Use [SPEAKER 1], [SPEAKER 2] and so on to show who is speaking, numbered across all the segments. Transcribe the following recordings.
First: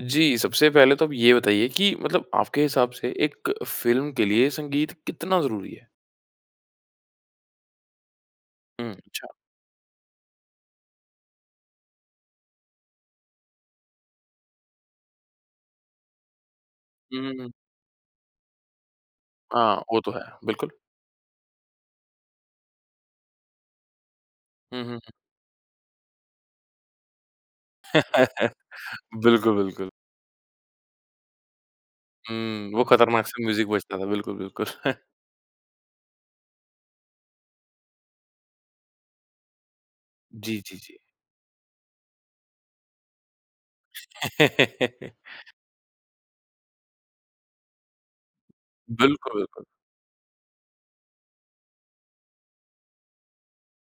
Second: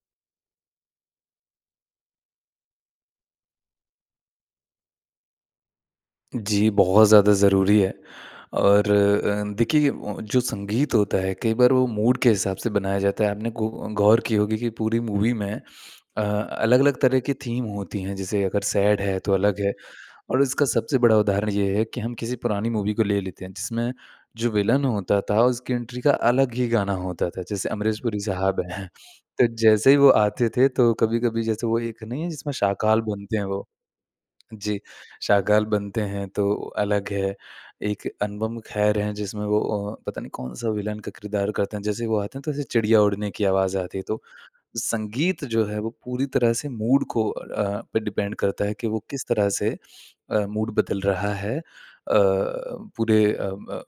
[SPEAKER 1] जी, सबसे पहले तो आप ये बताइए कि मतलब आपके हिसाब से एक फ़िल्म के लिए संगीत कितना ज़रूरी है?
[SPEAKER 2] जी, बहुत ज़्यादा ज़रूरी है, और
[SPEAKER 1] हुँ, अच्छा।
[SPEAKER 2] अ, देखिए, ओं ओं जो संगीत होता है, कई बार वो मूड के हिसाब से बनाया जाता है। आपने गौ गौर की होगी कि पूरी मूवी में अ, अलग-अलग तरह
[SPEAKER 1] हुँ, हुँ,
[SPEAKER 2] की
[SPEAKER 1] हुँ।
[SPEAKER 2] थीम होती हैं। जैसे अगर सैड है, तो अलग है
[SPEAKER 1] हाँ, वो तो है,
[SPEAKER 2] और इसका
[SPEAKER 1] बिल्कुल।
[SPEAKER 2] सबसे बड़ा उदाहरण ये है कि हम किसी पुरानी मूवी को ले लेते हैं, जिसमें जो
[SPEAKER 1] हुँ,
[SPEAKER 2] विलेन
[SPEAKER 1] हुँ, हुँ।
[SPEAKER 2] होता था, उसकी एंट्री का अलग ही गाना होता था। जैसे अमरीश पुरी साहब हैं, तो
[SPEAKER 1] बिल्कुल, बिल्कुल।
[SPEAKER 2] जैसे ही वो आते थे, तो कभी-कभी जैसे वो एक नहीं है, जिसमें
[SPEAKER 1] हुँ, वो
[SPEAKER 2] शाकाल बनते
[SPEAKER 1] खतरनाक-सा
[SPEAKER 2] हैं वो?
[SPEAKER 1] म्यूज़िक बजता था, बिल्कुल, बिल्कुल।
[SPEAKER 2] जी, शाकाल बनते हैं, तो अलग है। एक अनुपम खेर हैं, जिसमें वो अ, पता नहीं
[SPEAKER 1] जी,
[SPEAKER 2] कौन-सा
[SPEAKER 1] जी, जी।
[SPEAKER 2] विलेन का किरदार करते हैं। जैसे ही वो आते हैं, तो चिड़िया उड़ने की आवाज़ आती है, तो संगीत जो है, वो पूरी तरह से मूड को अ, पे डिपेंड करता है कि वो किस
[SPEAKER 1] बिल्कुल,
[SPEAKER 2] तरह
[SPEAKER 1] बिल्कुल।
[SPEAKER 2] से अ, मूड बदल रहा है। अ अ अ, पूरे अ, म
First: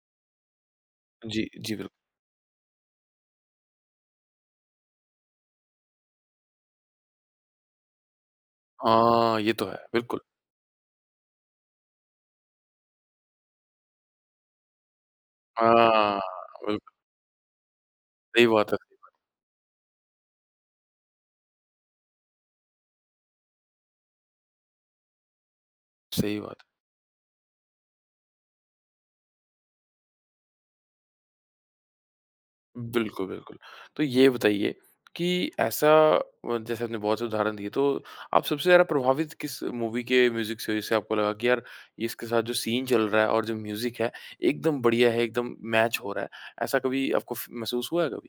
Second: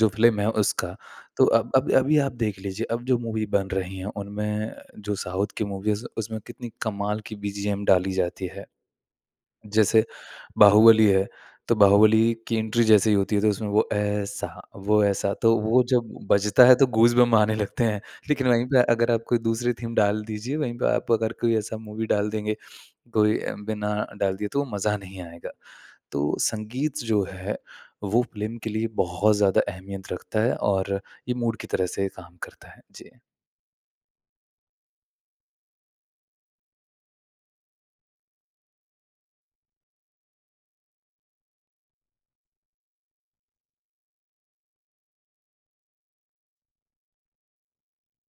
[SPEAKER 2] जो फ़िल्म है, उसका। तो
[SPEAKER 1] जी,
[SPEAKER 2] अब
[SPEAKER 1] जी, बिल
[SPEAKER 2] अब अभी आप देख लीजिए, अब जो मूवी बन रही हैं, उनमें जो साउथ की मूवीज़, उसमें कितनी कमाल की बीजीएम डाली जाती है।
[SPEAKER 1] हाँ, ये तो है।
[SPEAKER 2] जैसे
[SPEAKER 1] बिल्कुल।
[SPEAKER 2] बाहुबली है, तो बाहुबली की एंट्री जैसे ही होती है, तो उसमें वो ऐसा, वो ऐसा तो वो जब
[SPEAKER 1] हाँ,
[SPEAKER 2] बजता है,
[SPEAKER 1] बिल्कुल।
[SPEAKER 2] तो गूज़बम्प आने लगते हैं। लेकिन
[SPEAKER 1] सही
[SPEAKER 2] वहीं
[SPEAKER 1] बात है।
[SPEAKER 2] पे अगर आप कोई दूसरी थीम डाल दीजिए, वहीं पे आप अगर कोई ऐसा मूवी डाल देंगे, कोई अ, बिना डाल दिए, तो मज़ा नहीं आएगा। तो
[SPEAKER 1] सही बात है।
[SPEAKER 2] संगीत जो है, वो फ़िल्म के लिए बहुत ज़्यादा अहमियत रखता है और ये मूड की तरह से काम करता है। जी।
[SPEAKER 1] बिल्कुल, बिल्कुल। तो ये बताइए कि ऐसा व जैसे आपने बहुत से उदाहरण दिए, तो आप सबसे ज़्यादा प्रभावित किस मूवी के म्यूज़िक से हुए, जिससे आपको लगा कि, "यार, इसके साथ जो सीन चल रहा है और जो म्यूज़िक है, एकदम बढ़िया है, एकदम मैच हो रहा है।" ऐसा कभी आपको फ़ महसूस हुआ है कभी?